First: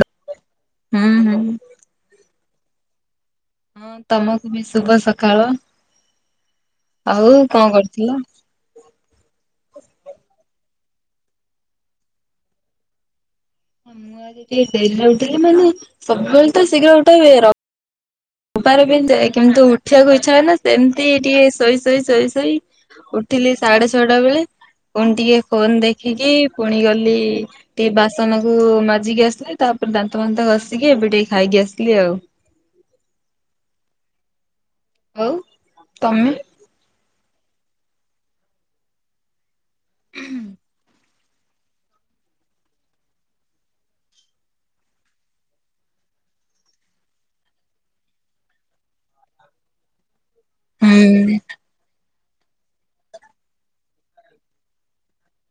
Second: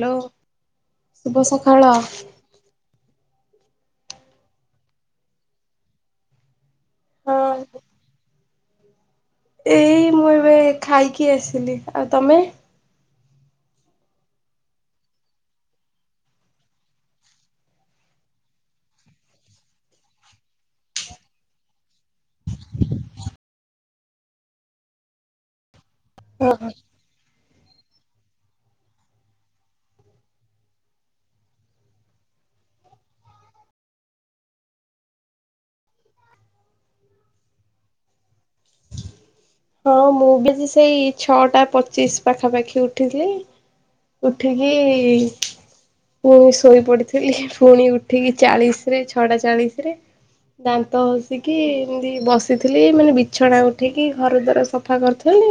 Hello, ହୁଁ ହୁଁ ଶୁଭ ସକାଳ। ହଁ, ତମକୁ ବି ଶୁଭ ସକାଳ। ଆଉ ହଁ କଣ କରୁଥିଲ? ଏଇ ମୁଁ ଏବେ ଖାଇକି ଆସିଲି। ଆଉ ତମେ? ମୁଁ ଆଜି ଟିକେ ଡେରିରେ ଉଠିଲି ମାନେ ସବୁବେଳେ ତ ଶୀଘ୍ର ଉଠେ। ର ତାର ବି ଏମିତି କିନ୍ତୁ ଉଠିବାକୁ ଇଚ୍ଛା ହଏ ନା। ସେମିତି ଟିକେ ଶୋଇ ଶୋଇ ଶୋଇ ଶୋଇ ଉଠିଲି ସାଢେ ଛଅଟା ବେଳେ। ପୁଣି ଟିକେ ଫୋନ ଦେଖିକି ହଁ ହଁ। ପୁଣି ଗଲି ଟିକେ ବାସନକୁୁ ମାଜିକି ଆସିଲି। ତାପରେ ଦାନ୍ତ ଫାନ୍ତ ଘଷିକି ଏବେ ଟିକେ ଖାଇକି ଆସିଲି ଆଉ। ଆଉ ତମେ। ହଁ ମୁଁ ବି ସେଇ ଛଅଟା ପଚିଶ ପାଖାପାଖି ଉଠିଥିଲି। ଉଠିକି ପୁଣି ଶୋଇ ପଡିଥିଲି। ପୁଣି ଉଠିକି ଚାଳିଶରେ ଛଅଟା ଚାଳିଶ ରେ ଦାନ୍ତ ହୁଁ ଘଷିକି ଏମତି ବସିଥିଲି। ମାନେ ବିଛଣା ଉଠିକି ଘର ଦ୍ବାର ସଫା କରିଥିଲି।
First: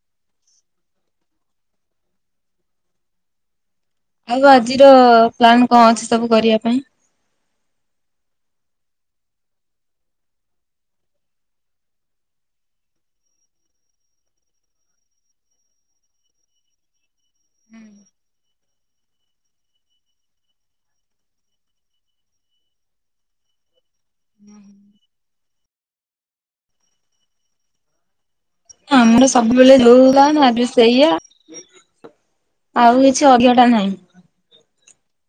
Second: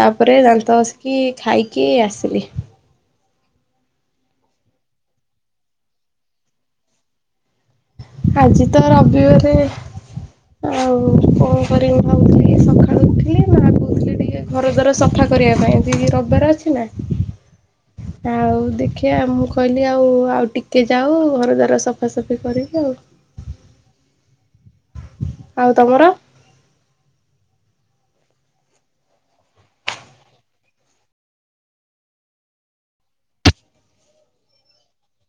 ତାପରେ ଦାନ୍ତ ଘସିକି ଖାଇକି ଆସିଲି। ଆଉ ଆଜିର ପ୍ଲାନ କଣ ଅଛି। ସବୁ କରିବା ପାଇଁ ଆଜି ତ ରବିବାରେ ଆଉ କଣ କରି ଭାବୁଥିଲି ସକାଳୁ ଉଠିଲି ମା କହୁଥିଲେ ଟିକେ ଘର ଦ୍ଵାର ସଫା କରିବା ପାଇଁ ଦି ରବିବାର ଅଛି ନା ହୁଁ ଆଉ ଦେଖିବା ମୁଁ କହିଲି ଆଉ ଆଉ ଟିକେ ଯାଉ ଘର ଦ୍ୱାର ସଫାସଫି କରିକି ଆଉ [inaudible] ଆଉ ତମର ଆମର ସବୁବେଳେ ଧଉ ବା ନ ହେଲେ ସେଇଆ ଆଉ କିଛି ଅଜଟା ନାହିଁ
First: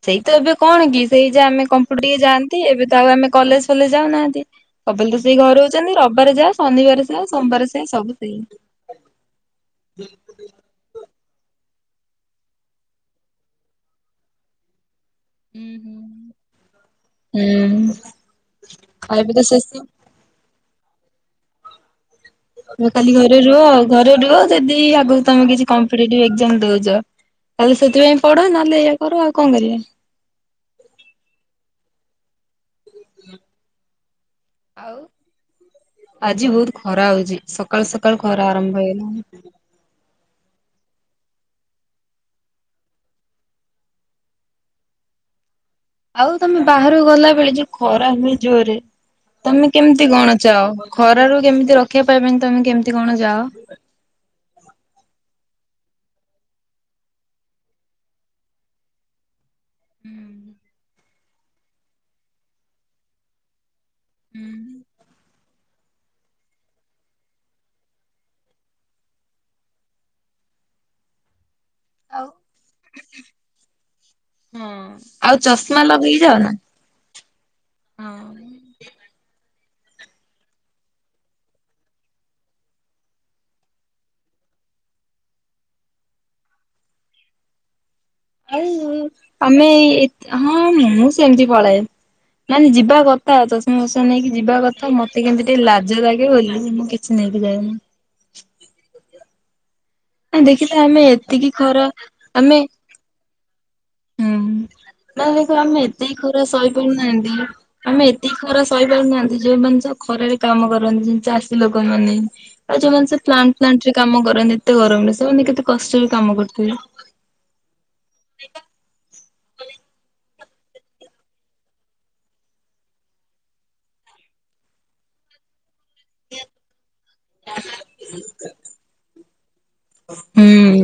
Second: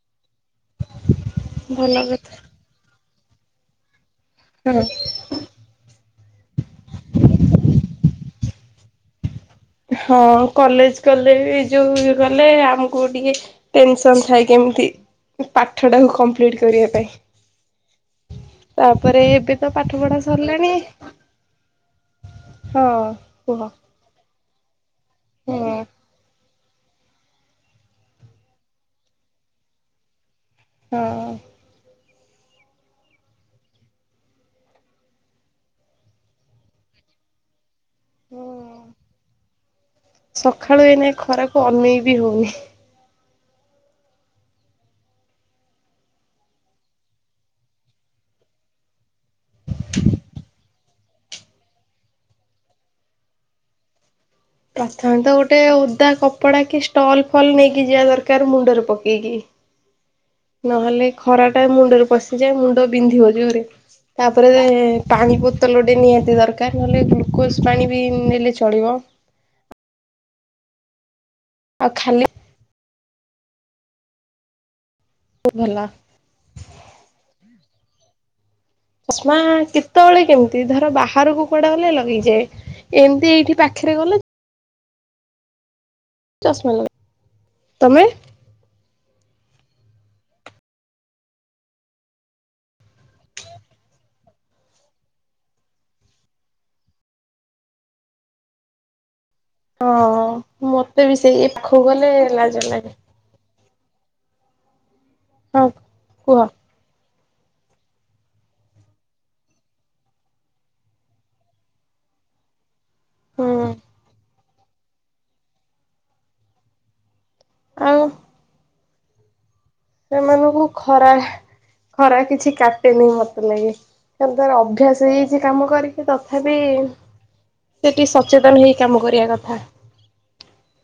ସେଇ ତ ଏବେ କଣ କି ସେଇ ଯେ ଆମେ ଭଲ କମ୍ପୁଟର ଟିକେ କଥା ଯାଆନ୍ତି ଏବେ ତ ଆଉ ଆମେ କଲେଜ ଫଲେଜ ଯାଉନାହାନ୍ତି ହଁ ସବୁବେଳେ ତ ସେଇ ଘରେ ହଉଛନ୍ତି ରବିବାର ଯା ଶନିବାର ଯାହା ସୋମବାର ସେୟା ସବୁ ସେଇ ହଁ କଲେଜ ଗଲେ ବି ଯୋଉ ଇ କଲେ ଆମକୁ ବି ଟିକେ ଟେନସନ ଥାଏ କେମିତି ହୁଁ ପାଠ ହୁଁ। ଟାକୁ କମ୍ପ୍ଲିଟ କରିବା ପାଇଁ ହୁଁ ତାପରେ ଏବେ ତ ପାଠ ପଢା ସରିଲାଣି ହଁ କାଲି ଘରେ କୁହ ରୁହ ଆ ଘରେ ରୁହ ଯଦି ଆଗକୁ ତମେ ହଁ କିଛି କମ୍ପିଟେଟିଭ୍ ଏକ୍ଜାମ୍ ଦଉଛ ତାହେଲେ ସେଥିପାଇଁ ପଢ ନହେଲେ ଇଆ କର ଆଉ କଣ କରିବା ହଁ ଆଉ ଆଜି ବହୁତ ଖରା ହଉଛି ସକ୍ ସକାଳ ସକାଳୁ ଖରା ହଁ। ଆରମ୍ଭ ହେଇଗଲାଣି ସକାଳୁ ଏଇନେ ଖରାକୁ ଅନେଇ ବି ହଉନି ଆଉ ତମେ ବାହହାରକୁ ଗଲା ବେଳେ ଯୋଉ ଖରା ହୁଏ ଜୋରରେ ତମେ କେମିତି କଣ ଅଛ ଖରା ରୁ କେମିତି ରକ୍ଷିବା ପାଇ ପାଇଁ ତମେ କେମତି କଣ ଯାଅ ପ୍ରଥମେ ତ ଗୋଟେ ଓଦା କପଡ଼ା କି ଷ୍ଟଲ୍ ଫଲ୍ ନେଇକି ଯିବା ଦରକାର ମୁଣ୍ଡରେ ପକେଇକି ହୁଁ ନହେଲେ ଖରାଟା ମୁଣ୍ଡରେ ପଶିଯାଏ ମୁଣ୍ଡ ବିନ୍ଧିବ ଜୋରରେ ତାପରେ ପାଣି ପ ବତଲଟେ ନିହାତି ଦରକାର ନହେଲେ ଗ୍ଲୁକୋଜ୍ ପାଣି ବି ନେଲେ ଚଳିବ ଆଉ ଖାଲି ହଁ ଆଉ ଭଲ। ଚଷମା ଲଗେଇ ଯାଅ ନା ହଁ ଚଷମା କେତେବେଳେ କେମିତି ଧର ବାହାରକୁ କୁଆଡା ଗଲେ ଲଗେଇଯାଏ ଏମିତି ଏଇଠି ପାଖରେ ଗଲେ ଚାଷମା ଲଗା ତମେ ଆଉ ତ ହଁ ମୁଁ ସେମିତି ପଳାଏ ନାଇଁ ନାଇ ଯିବା କଥା ଚଷମା ଫଷମା ନେଇକି ଯିବା କଥା ମତେ କେମିତି ଟିକେ ଲାଜ ଲାଗେ ବୋଲି ମୁଁ ସେ ନେଇକି ଯାଏନି। ହଁ [unintelligible] ଦେଖିଲେ ଆମେ ମତେ ବି ସେଇ ଏ ଏତିକି ପାଖକୁ ଖରା ଗଲେ ଲାଜ ଆମେ [unintelligible] ଲାଗେ। ହୁଁ ହଁ ଆମେ ଏତିକି କୁହ ଖରା ସହିପାରୁନାହାନ୍ତି। ଯୋଉମାନେ ଯୋଉ ଖରାରେ କାମ କରନ୍ତି, ଚାଷୀ ଲୋକମାନେ। ଆଉ ଯୋଉମାନେ ସେ ପ୍ଲାଣ୍ଟ ହୁଁ। ଫ୍ଲାଣ୍ଟରେ କାମ କରନ୍ତି, ଏତେ ଗରମରେ ସେମାନେ କେତେ କଷ୍ଟରେ କାମ କରୁଥିବେ। ଆଉ। ଆଟା [unintelligible] ସେମାନଙ୍କୁ ଖରା ଖରା କିଛି କାଟେନି ମତେ ଲାଗେ। ତାହାଲେ ତୋର ଅଭ୍ୟାସ ହେଇଯାଇଛି କାମ କରି। ସେ ତଥାପି, ସେ ଟିକେ ସଚେତନ ହେଇ କାମ କରିବା କଥା। ହୁଁ [unintelligible]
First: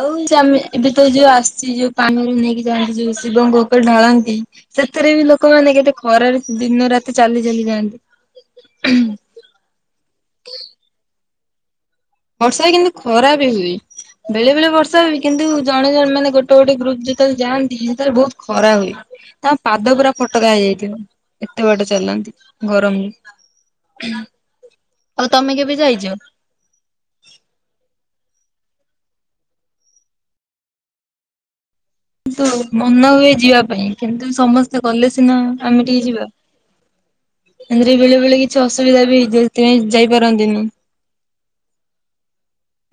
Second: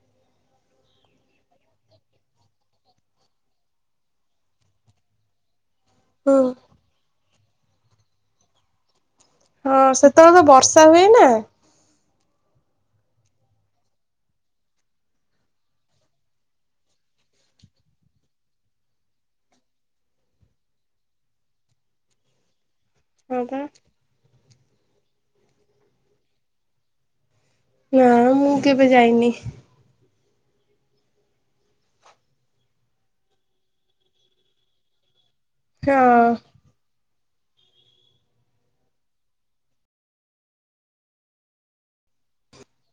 ଆଉ ଚା ଏବେ ତ ଯୋଉ ଆସିଛି। ଯୋଉ ପାଣି ନେଇକି ଯାଆନ୍ତି। ଯୋଉ ଶିବଙ୍କ ଉପରେ ଢାଳନ୍ତି ସେଥିରେ ବି ଲୋକମାନେ କେତେ ହୁଁ ଖରାରେ ଦିନ ରାତି ଚାଲି ଚାଲି ଯାଆନ୍ତି। ହଁ, ସେତେବେଳେ ତ ବର୍ଷା ହୁଏ ନା। ବର୍ଷା କିନ୍ତୁ ଖରା ବି ହୁଏ। ବେଳେ ବେଳେ ବର୍ଷା ହୁଏ। କିନ୍ତୁ ଜଣେ ଜଣ ମାନେ ଗୋଟେ ଗୋଟେ ଗ୍ରୁପ ଯେତେବେଳେ ଯାଆନ୍ତି, ସେତେବେଳେ ବହୁତ ଖରା ହୁଏ। ତାଙ୍କ ପାଦ ପୁରା ଫୋଟକା ହେଇଯାଇଥିବ। ଏତେ ବାଟ ଚାଲନ୍ତି ଗରମରେ‌। ହଁ, ପା। ହଁ। [unintelligible] ଆଉ ତମେ କେବେ ଯାଇଚ? ନା, ମୁଁ କେବେ ଯାଇନି। କିନ୍ତୁ ମନ ହୁଏ ଯିବା ପାଇଁ, କିନ୍ତୁ ସମସ୍ତେ ଗଲେ ସିନା ଆମେ ହଁ ଟିକେ ଯିବା। ଏମିତିରେ ବେଳେ ବେଳେ କିଛି ଅସୁବିଧା ବି ହେଇଯାଉଥାଏ ଯାଇପାରନ୍ତିନି।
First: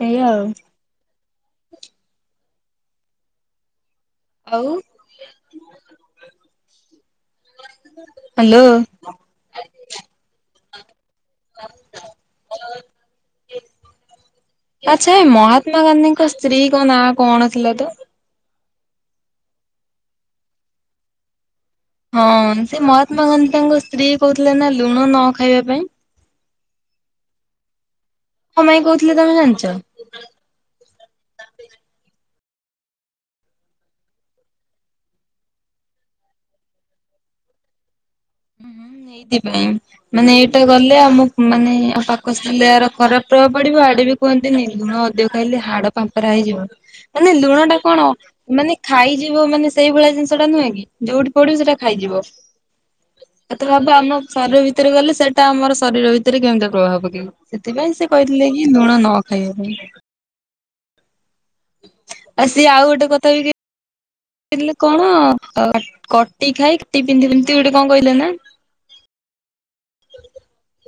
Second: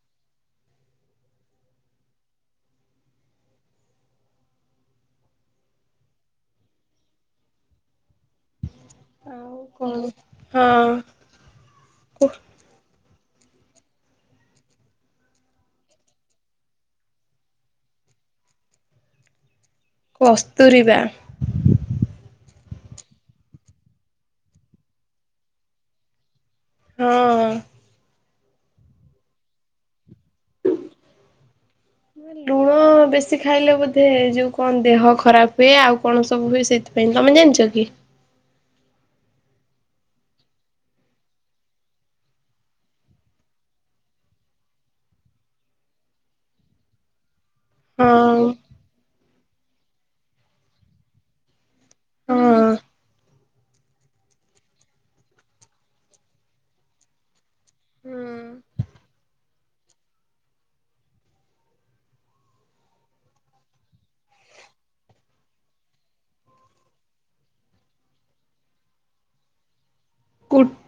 ଏଇଆ ଆଉ। ଆଉ ହାଲୋ। ଆଉ କଣ ହଁ। [unintelligible] କୁହ। [unintelligible] ଆଛା। ଏ ମହାତ୍ମା ଗାନ୍ଧୀଙ୍କ ସ୍ତ୍ରୀଙ୍କ ନାଁ କଣ ଥିଲା ତ? କସ୍ତୁରିବା। ହଁ, ସେ ମହାତ୍ମା ଗାନ୍ଧୀ ତାଙ୍କ ସ୍ତ୍ରୀ କହୁଥିଲେ ନା ଲୁଣ ନ ଖାଇବା ପାଇଁ? ହଁ। କଣ ପାଇଁ କହୁଥିଲେ ତମେ ଜାଣିଛ? ଲୁଣ ହଁ, ବେଶୀ ଖାଇଲେ ବୋଧେ ଯୋଉ କଣ ଦେହ ଖରାପ ହୁଏ, ଆଉ କଣ ସବୁ ହୁଏ ସେଥିପାଇଁ। ତମେ ଜାଣିଛ କି? ହୁଁ, ଏଇଥି ପାଇଁ। ମାନେ ଏଇଟା ଗଲେ, ଆମ ମାନେ [unintelligible] ଆଉ ପାଖ ଏହାର ଖରାପ ପ୍ରଭାବ ପଡିବ ଆଡେ ବି। କୁହନ୍ତିନି? ଲୁଣ ଅଧିକ ଖାଇଲେ ହାଡ ପାମ୍ପରା ହେଇଯିବ। ମାନେ ଲୁଣ ଲୁଣ ଟା ହଁ କଣ ମାନେ ଖାଇଯିବ ମାନେ ସେଇ ଭଳିଆ ଜିନିଷ ଟା ନୁହେଁ କି, ଯୋଉଠି ପଡିବ ସେଇଟା ଖାଇଯିବ। ହଁ ଏତେ [unintelligible] ଭାବ ଆମ ଶରୀର ଭିତରେ ଗଲେ ସେଇଟା ଆମର ଶରୀର ଭିତରେ କେମିତି ପ୍ରଭାବ ପକେଇବ। ସେଥିପାଇଁ ସେ ହୁଁ। କହିଥିଲେ କି ଲୁଣ ନ ଖାଇବା ପାଇଁ। ଆଉ ସିଏ ଆଉ ଗୋଟେ କଥା ବି କଣ, କଟି ଖାଇ କାଟି ପିନ୍ଧି ଗୋଟେ କଣ କହି ଥିଲେ ନା?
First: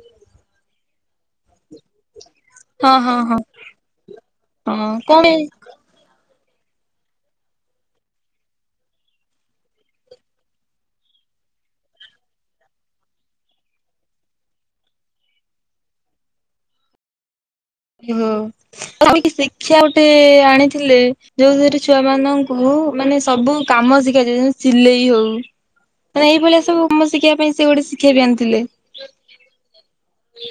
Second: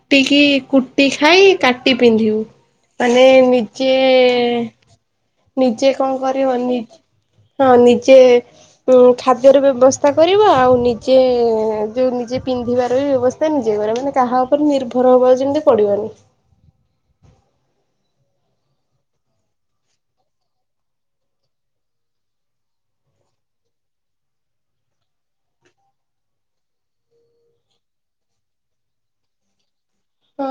କୁଟିକି କୁଟି ଖାଇ କାଟି ପିନ୍ଧିବୁ। ହଁ ହଁ ମାନେ ହଁ। ନିଜେ ହଁ କଣ ପାଇଁ ନିଜେ କଣ କରିବ ନି ହଁ ନିଜେ ଉଁ ଖାଦ୍ୟର ବ୍ୟବସ୍ଥା କରିବା ଆଉ ନିଜେ ଯୋଉ ନିଜେ ପିନ୍ଧିବାର ବ୍ୟବସ୍ ନିଜେ କ ମାନେ କାହା ଉପରେ ନିର୍ଭର ହବ ଯେମିତି ପଡିବନି। ହୁଁ। ଆ ଶିକ୍ଷା ଗୋଟେ ଆଣିଥିଲେ ଯୋଉଥିରେ ଛୁଆ ମାନଙ୍କୁ ମାନେ ସବୁ କାମ ଶିଖାଯାଏ ଯେମିତି ସିଲେଇ ହଉ। ମାନେ ଏଇ ଭଳିଆ ସବୁକାମ ଶଖିଇବା ପାଇଁ ସେ ଗୋଟେ ଶି୍ଷା ବି ଆଣିଥିଲେ। ହଁ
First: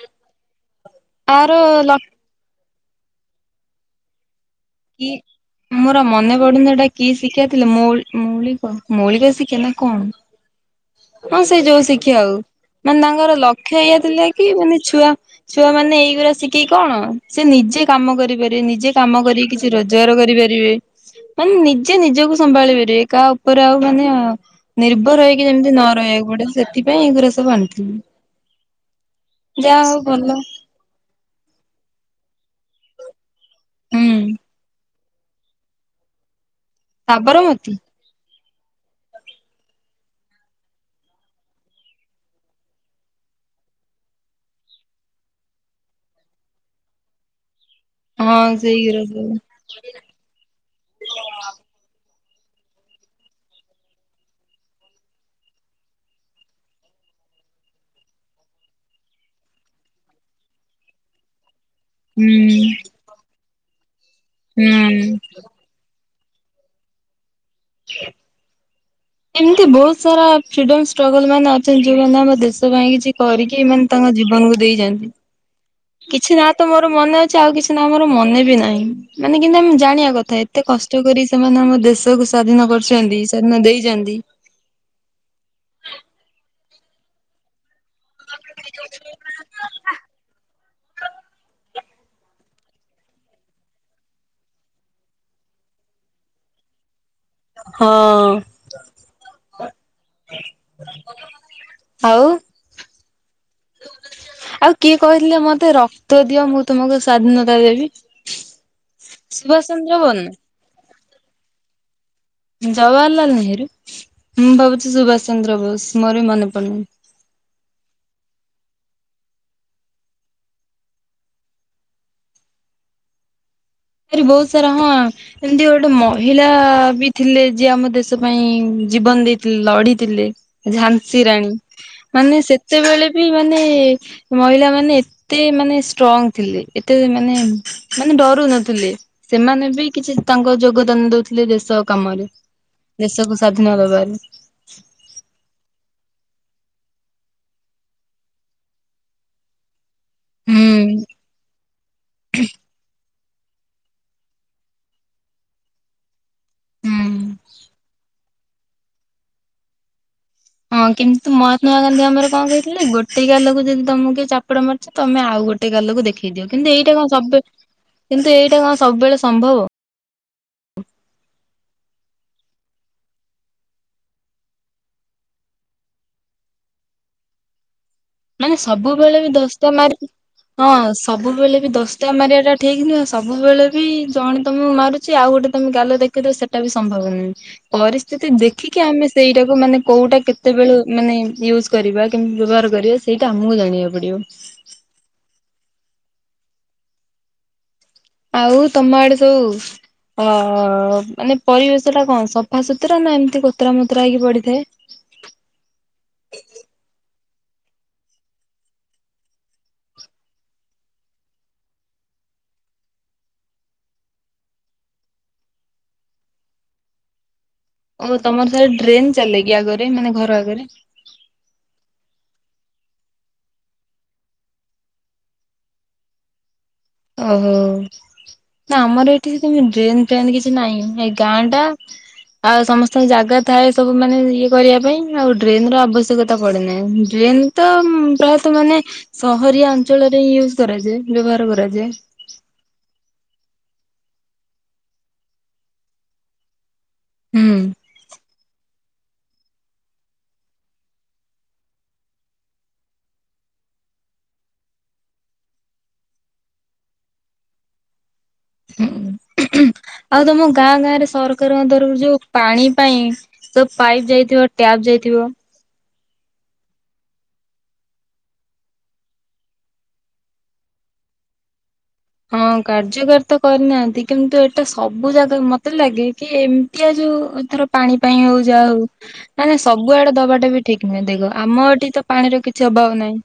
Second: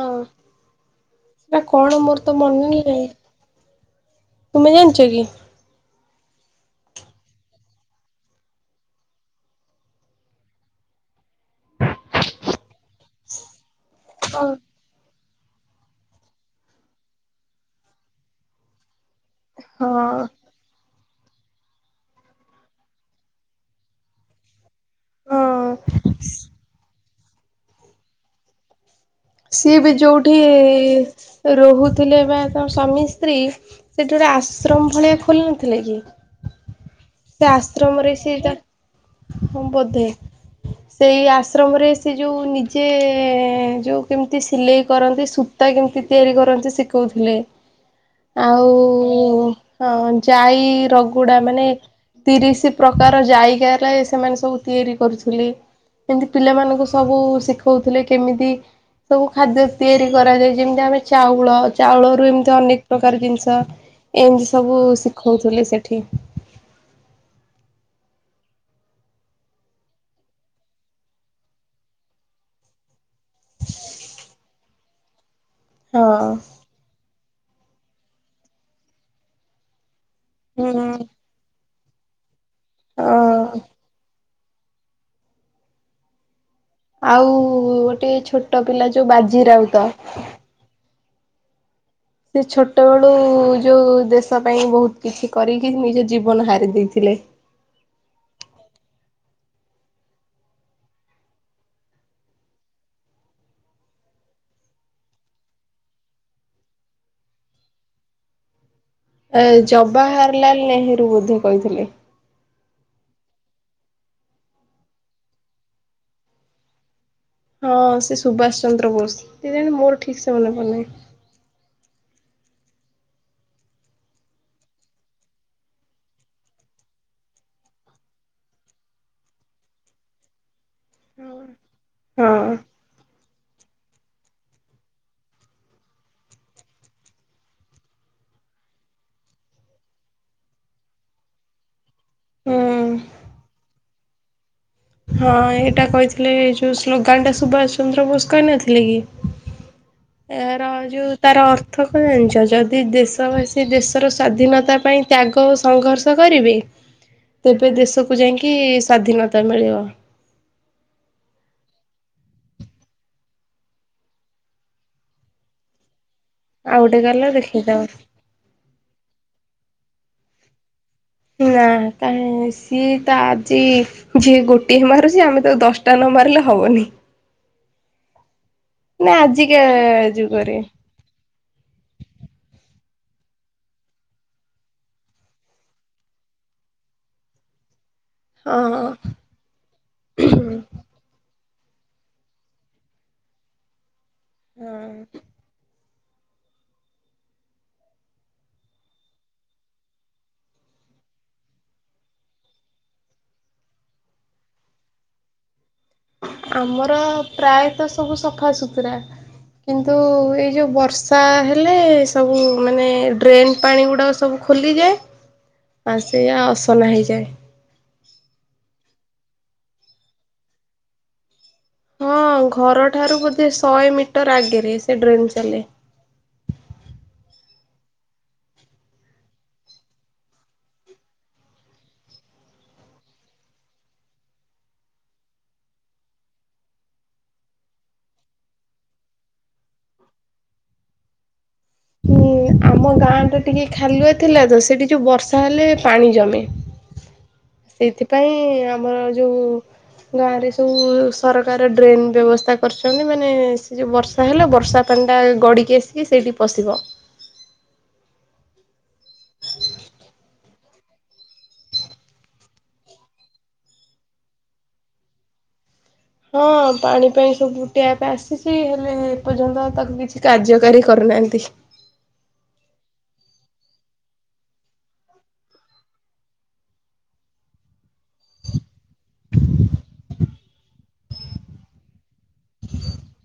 ତାର ସେଟା କଣ ଲ ମୋର ତ ମନେ ନାଇ। ତୁମେ ଜାଣିଛ କି? ମୋର ମନେ ପଡୁନି ଏଟା କି ଶିଖ୍ୟା ଥିଲା ମୌଳିକ ମୌଳିକ ଶିଖା ନା କଣ। [inaudible] ହଁ ସେଇ ଯୋଉ ଶି୍ଖିଆ ଆଉ ମାନେ ତାଙ୍କର ଲକ୍ଷ୍ୟ ଇଆ ଥିଲା କି ହଁ। ମାନେ ଛୁଆ ଛୁଆ ମାନେ ଏଇଗରା ଶିଖେଇ କଣ ସେ ନିଜେ କାମ କରିପାରିବ ନିଜେ କାମ କରି କିଛି ରୋଜଗାର ହଁ କରିପାରିବେ ମାନେ ନିଜେ ନିଜକୁ ସମ୍ଭାଳି ପାରିବେ କାହା ଉପରେ ଆଉ ମାନେ ନିର୍ଭର ହେଇକି ଯେମିତି ନ ହଁ ରହିବାକୁ ପଡିବ ସେଥିପାଇଁ ଏ ଗୁରା ସବୁ ଆଣିଥିଲି। [inaudible] ସିଏ ଯାହା ବି ହଉ ଭଲ। ଯୋଉଠି ରହୁଥିଲେ ବା ତା ସ୍ୱାମୀ ସ୍ତ୍ରୀ ସେଇଠି ହୁଁ ଗୋଟେ ଆଶ୍ରମ ଭଳିଆ ଖୋଲି ନଥିଲା କି? ସେ ସାବରମତୀ ଆଶ୍ରମରେ ସେଟା ହଁ ବଧେ। ସେଇ ଆଶ୍ରମରେ ସେ ଯୋଉ ନିଜେ ଯୋଉ କେମିତି ସିଲେଇ କରନ୍ତି ସୁ ତା କେମିତି ତିଆରି କରନ୍ତି ଶିଖୋଉ ଥିଲେ। ହଁ ସେଇ ଗୁରା ସବୁ। ଯାଇ ରଗୁଡା ମାନେ ତିରିଶ ପ୍ରକାର ଜାଇଗ ସେମାନେ ସବୁ ତିଆରି କରୁଥିଲେ। ଏମତି ପିଲାମାନଙ୍କୁ ସବୁ ଶିଖଉଥିଲେ କେମିତି ସବୁ ଖାଦ୍ୟ ତିଆରି କରାଯାଏ ଯେମିତି ଆମେ ଚାଉଳ ଚାଉଳ ରୁ ଏମତି ହୁଁ। ଅନେକ ପ୍ରକାର ଜିନିଷ ଏମିତି ସବୁ ହୁଁ। ଶିଖଉଥିଲେ ସେଠି। ଏମିତି ବହୁତ ସାରା ଫ୍ରିଡମ ଷ୍ଟ୍ରଗଲ ମାନେ ଅଛନ୍ତି ଯୋଉମାନେ ଆମ ଦେଶ ପାଇଁ କିଛି କରିକି ତମ ଜୀବନକୁ ଦେଇ ଯାନ୍ତି। ହଁ। କିଛି ନାଁ ତ ମୋର ମନେ ଅଛି ଆଉ କିଛି ନା ମୋର ମନେ ବି ନାହିଁ ମାନେ କିନ୍ତୁ ଆମେ ଜାଣିବା କ ଏତେ କଷ୍ଟ ହୁଁ। କରି ସେମାନେ ଆମ ଦେଶକୁ ସ୍ଵାଧୀନ କରୁଛନ୍ତି ହଁ। ସ୍ଵାଧୀନ ଦେଇଛନ୍ତି। ଆଉ ଗୋଟେ ଛୋଟ ପିଲା ଯୋଉ ବାଜି ରାଉ ତ। ସେ ଛୋଟବେଳୁ ଯଉ ଦେଶ ପାଇଁ ବହୁତ କିଛି କରିକି ନିଜ ଜୀବନ ହାରି ଦେଇଥିଲେ। ହଁ ଆଉ। ଆଉ କିଏ କହିଥିଲା ମତେ ରକ୍ତ ଦିଅ ମୁଁ ତମକୁ ସ୍ଵାଧୀନତା ଦେବି? ଏ ସୁଭାଷ ଚନ୍ଦ୍ର ବୋଷ ନା ଜବାହାରଲାଲ ନେହେରୁ ବୋଧେ କହିଥିଲେ। ଜବାହାରଲାଲ ନେହେରୁ ମୁଁ ଭାବୁଛି ସୁଭାଷ ଚନ୍ଦ୍ର ବୋଷ ମୋର ବି ମନେ ପଡୁନି। ହଁ ସେ ସୁଭାଷ ଚନ୍ଦ୍ର ବୋଷ କେ ଜାଣେ ମୋର ଠିକ୍ ସେ ମନେ ପଡୁନି। ବହୁତ ସାରା ହଁ। ଏମିତି ଗୋଟେ ମହିଳା ବି ଥିଲେ ଯିଏ ଆମ ଦେଶ ପାଇଁ ଜୀବନ ଦେଇଥିଲେ ଲଢିଥିଲେ। ଝାନ୍ସୀ ହଁ ରାଣୀ ମାନେ ହୁଁ। ସେତେବେଳେ ବି ମାନେ ମହିଳା ମାନେ ଏତେ ମାନେ ଷ୍ଟ୍ରଙ୍ଗ ଥିଲେ ଏତେ ମାନେ ମାନେ ଡରୁନ ଥିଲେ ସେମାନେ ବି କିଛି ତାଙ୍କ ଯୋଗଦାନ ଦଉଥିଲେ ଦେଶ କାମରେ। ଦେଶକୁ ସ୍ଵାଧୀନ ଦେବାରୁ। ହଁ ଏଇଟା କହିଥିଲେ ଏ ଯୋଉ ସ୍ଲୋଗାନ ଟା ସୁଭାଷ ଚନ୍ଦ୍ର ବୋଷ କହିନଥିଲେ କି? ଏହାର ହୁଁ ଯୋଉ ତାର ଅର୍ଥ କଣ ଜାଣିିଛ, ଯଦି ଦେଶ ସେ ଦେଶର ସ୍ୱାଧୀନତା ପାଇଁ ତ୍ୟାଗ ଓ ସଂଘର୍ଷ କରିବି, ହୁଁ। ତେବେ ଦେଶକୁୁ ଯାଇକି ସ୍ଵାଧୀନତା ମିଳିବ। ହଁ କିନ୍ତୁ ମହାତ୍ମା ଗାନ୍ଧୀ ଆମର କଣ କହିଥିଲେ, ଗୋଟେ ଗାଲକୁ ଯଦି ତମକୁ କିଏ ଚା ପୁଡ଼ା ମାରୁଛି ତମେ ଆଉ ଗୋଟେ ଗାଲକୁ ଦେଖେଇ ଦିଅ, କିନ୍ତୁ ଆଉ ଏଇଟା ଗୋଟେ କଣ ଗାଲ ସବୁ ଦେଖେଇଦବ। କିନ୍ତୁ ଏଇଟା କଣ ସବୁବେଳେ ସମ୍ଭବ? ନା କାହିଁ ସିଏ ତ ଆଜି ଯିଏ ଗୋଟିଏ ମାରୁଛି, ଆମେ ତାକୁ ଦଶଟା ନ ମାରିଲେ ହବନି। ମାନେ ନା ସବୁବେଳେ ବି ଆଜିକା ଦଶା ମାରିକି ଯୁଗରେ। ହଁ ସବୁବେଳେ ବି ଦଶଟା ମାରିବାଟା ଠିକ୍ ନୁହେଁ, ସବୁବେଳେ ବି ଜଣେ ତମକୁ ମାରୁଛି ଆଉ ଗୋଟେ ତମେ ଗାଲ ଦେଖେଇ ଦେବ ସେଟା ସେଟା ବି ସମ୍ଭବ ନୁହେଁ। ପରିସ୍ଥିତି ହଁ। ଦେଖିକି ଆମେ ସେଇଟାକୁ ମାନେ କୋଉଟା କେତେବେଳୁ ମାନେ ୟୂଜ କରିବା କେମିତି ବ୍ୟବହାର କରିବା ସେଇଟା ଆମକୁ ଜାଣିବାକୁ ପଡିବ। ହଁ ଆଉ ତମ ଆଡେ ସବୁ ଅ ମାନେ ପରିବେଶ ଟା କଣ ସଫାସୁତୁରା ନା ଏମିତି କୋତରା ମୋତରା ହେଇକି ପଡିଥାଏ? ଆମର ପ୍ରାୟତଃ ସବୁ ସଫା ସୁୁତୁରା। କିନ୍ତୁ ଏଇ ଯେଉଁ ବର୍ଷା ହେଲେ ସବୁ ମାନେ ଡ୍ରେନ୍ ପାଣି ଗୁଡ଼ାକ ସବୁ ଖୋଲିଯାଏ, ଆଉ ସେଇୟଆ ଅସନା ହେଇଯାଏ। ଓ ତମର ସାଡେ ଡ୍ରେନ୍ ଚାଲେ କିି ଆଗରେ, ମାନେ ଘର ଆଗରେ? ହଁ ଘରଠାରୁ ବୋଧେ ଶହେ ମିଟର ଆଗରେ ସେ ଡ୍ରେନ୍ ଚାଲେ। ଓହୋ, ନା ଆମର ଏଠି ସେମତି ଡ୍ରେନ ଫ୍ରେନ୍ କିଛି ନାହିଁ ଏ ଗାଁ ଟା। ଆଉ ସମସ୍ତଙ୍କ ଜାଗା ଥାଏ ସବୁ ମାନେ ଇଏ କରିବା ପାଇଁ ଆଉ ଡ୍ରେନ ର ଆବଶ୍ୟକତା ପଡେ ନାହିଁ, ଡ୍ରେନ ତ ପ୍ରାୟତଃ ମାନେ ସହରିଆ ଅଞ୍ଚଳରେ ହିଁ ୟୁଜ କରାଯାଏ ବ୍ୟବହାର କରାଯାଏ। ହୁଁ ଆମ ଗାଁ ଟା ଟିକେ ଖାଲୁଆ ଥିଲା ତ ସେଠି ଯୋଉ ବର୍ଷା ହେଲେ ପାଣି ଜମେ। ହୁଁ। ସେଇଥିପାଇଁ ଆମର ଯୋଉ ଗାଁ ରେ ସବୁ ସରକାର ଡ୍ରେନ୍ ବ୍ୟବସ୍ଥା କରିଛନ୍ତି, ମାନେ ସେ ଯୋଉ ବର୍ଷ୍ ତାହେଲେ ବର୍ଷା ପାଣିଟା ଗଡ଼ିକି ଆସିକି ସେଇଠି ପଶିବ। [unintelligible] ହୁଁ। ଆଉ ତମ ଗାଁ ଗାଁ ରେ ସରକାରଙ୍କ ତରଫରୁ ଯୋଉ ପାଣି ପାଇଁ ତ ପାଇପ୍ ଯାଇଥିବ, ଟ୍ୟାପ ଯାଇଥିବ। ହଁ ପାଣି ପାଇଁ ସବୁ ଟ୍ୟାପ୍ ଆସିଛି ହେଲେ ଏପର୍ଯ୍ୟନ୍ତ ତାକୁ କିଛି କାର୍ଯ୍ୟକାରୀ କରୁନାହାନ୍ତି। ହଁ କାର୍ଯ୍ୟକାରୀ ତ କରିନାହାନ୍ତି, କିନ୍ତୁ ଏଇଟା ସବୁ ଜାଗା ମତେ ଲାଗେ କି ଏମିତିଆ ଯୋଉ ଏଥର ପାଣି ପାଇଁ ହଉ ଯା ହଉ ନାଇଁ ନାଇଁ ସବୁଆଡେ ଦବାଟା ବି ଠିକ୍ ନୁହେଁ, ଦେଖ ଆମ ଏଠି ତ ପାଣିର କିଛି ଅଭାବ ନାହିଁ।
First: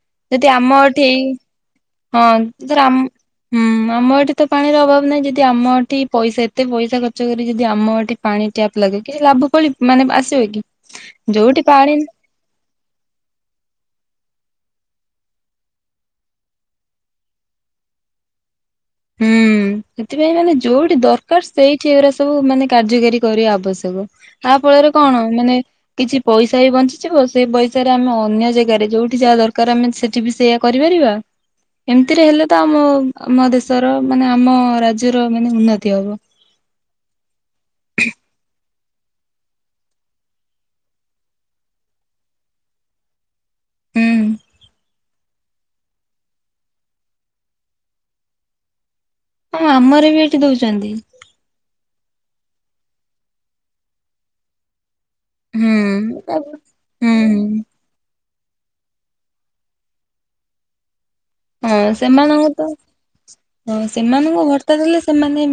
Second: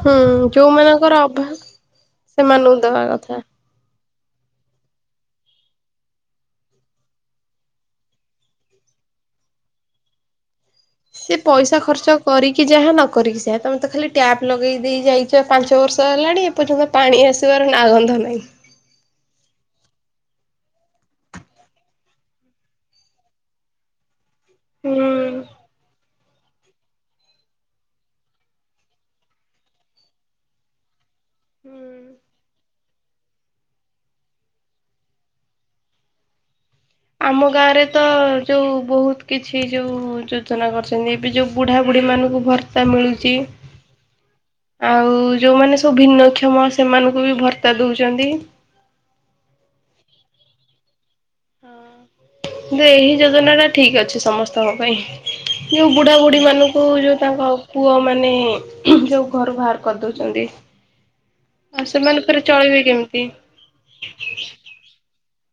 ହୁଁ ଯଦି ଆମ ଏଠି ଯୋଉମାନଙ୍କର ଅଭାବ୍ ହଁ ସେମାନଙ୍କୁ ଧର ଆମ ଦେବା କଥା। ହୁଁ ଆମ ଏଠି ତ ପାଣିର ଅଭାବ ନାହିଁ, ଯଦି ଆମ ଏଠି ପଇସା ଏତେ ପଇସା ଖର୍ଚ୍ଚ କରି ଯଦି ଆମ ଏଠି ପାଣି ଟ୍ୟାପ ଲାଗେ, କି ଲାଭ କଳି ମାନେ ଆସିବ କି? ସେ ଯୋଉଠି ପଇସା ପାଣି ଖର୍ଚ୍ଚ କରିକି ଯାହା ନ କରିକି ସେୟା, ତମେ ତ ଖାଲି ଟ୍ୟାପ୍ ଲଗେଇ ଦେଇ ଯାଇଚ ପାଞ୍ଚ ବର୍ଷ ହେଲାଣି। ଏ ପର୍ଯ୍ୟନ୍ତ ପାଣି ଆସିବାର ନା ଗନ୍ଧ ନାହିଁ। ହୁଁ ସେଥିପାଇଁ ମାନେ ଯୋଉଠି ଦରକାର୍ ସେଇଠି ଏଗୁଡା ସବୁ ମାନେ କାର୍ଯ୍ୟକାରୀ କରିବା ଆବଶ୍ୟକ। ତା ଫଳରେ କଣ ହୁଁ। ହବ, ମାନେ କିଛି ପଇସା ବି ବଞ୍ଚିଯିବ ସେ ପଇସାରେ ଆମେ ଅନ୍ୟ ଜାଗାରେ ଯେଉଁଠି ଯାହା ଦରକାର୍ ଆମେ ସେଇଠି ବି ସେଇଆ କରିପାରିବା। ଏମିତିରେ ହେଲେ ତ ଆମ ଆମ ଦେଶର ମାନେ ଆମ ରାଜ୍ୟର ମାନେ ଉନ୍ନତି ହବ। ଆମ ଗାଁରେ ତ ଯୋଉ ବୋହୁତ୍ କିଛି ଯୋଉ ଯୋଜନା କରିଛନ୍ତି ଏବେ ଯୋଉ ବୁଢ଼ାବୁଢ଼ୀମାନଙ୍କୁ କୁ ଭତା ମିଳୁଚି। ହୁଁ। ଆଉ ଯୋଉମାନେ ସବୁ ଭିନ୍ନକ୍ଷମ ସେମାନଙ୍କୁ ବି ଭର୍ତ୍ତା ଦୋଉଛନ୍ତି। ହଁ ଆମର ବି ଏଠି ଦୋଉଛନ୍ତି। ଏହି ଯୋଜନା ଟା ଠିକ୍ ଅଛି ସମସ୍ତଙ୍କ ପାଇଁ। ହୁଁ ଯୋଉ ବୁଢା ବୁଢ଼ୀ ତାପ ମାନଙ୍କୁ ହୁଁ ଯୋଉ ହୁଁ ତାଙ୍କ ପୁଅମାନେ ଯୋଉ ଘରୁ ବାହାର କରି ଦୋଉଛନ୍ତି। ହଁ ସେମାନଙ୍କୁ ତ କେମିତି? ହଁ ସେମାନଙ୍କୁ ଭର୍ତ୍ତା ଦେଲେ ସେମାନେ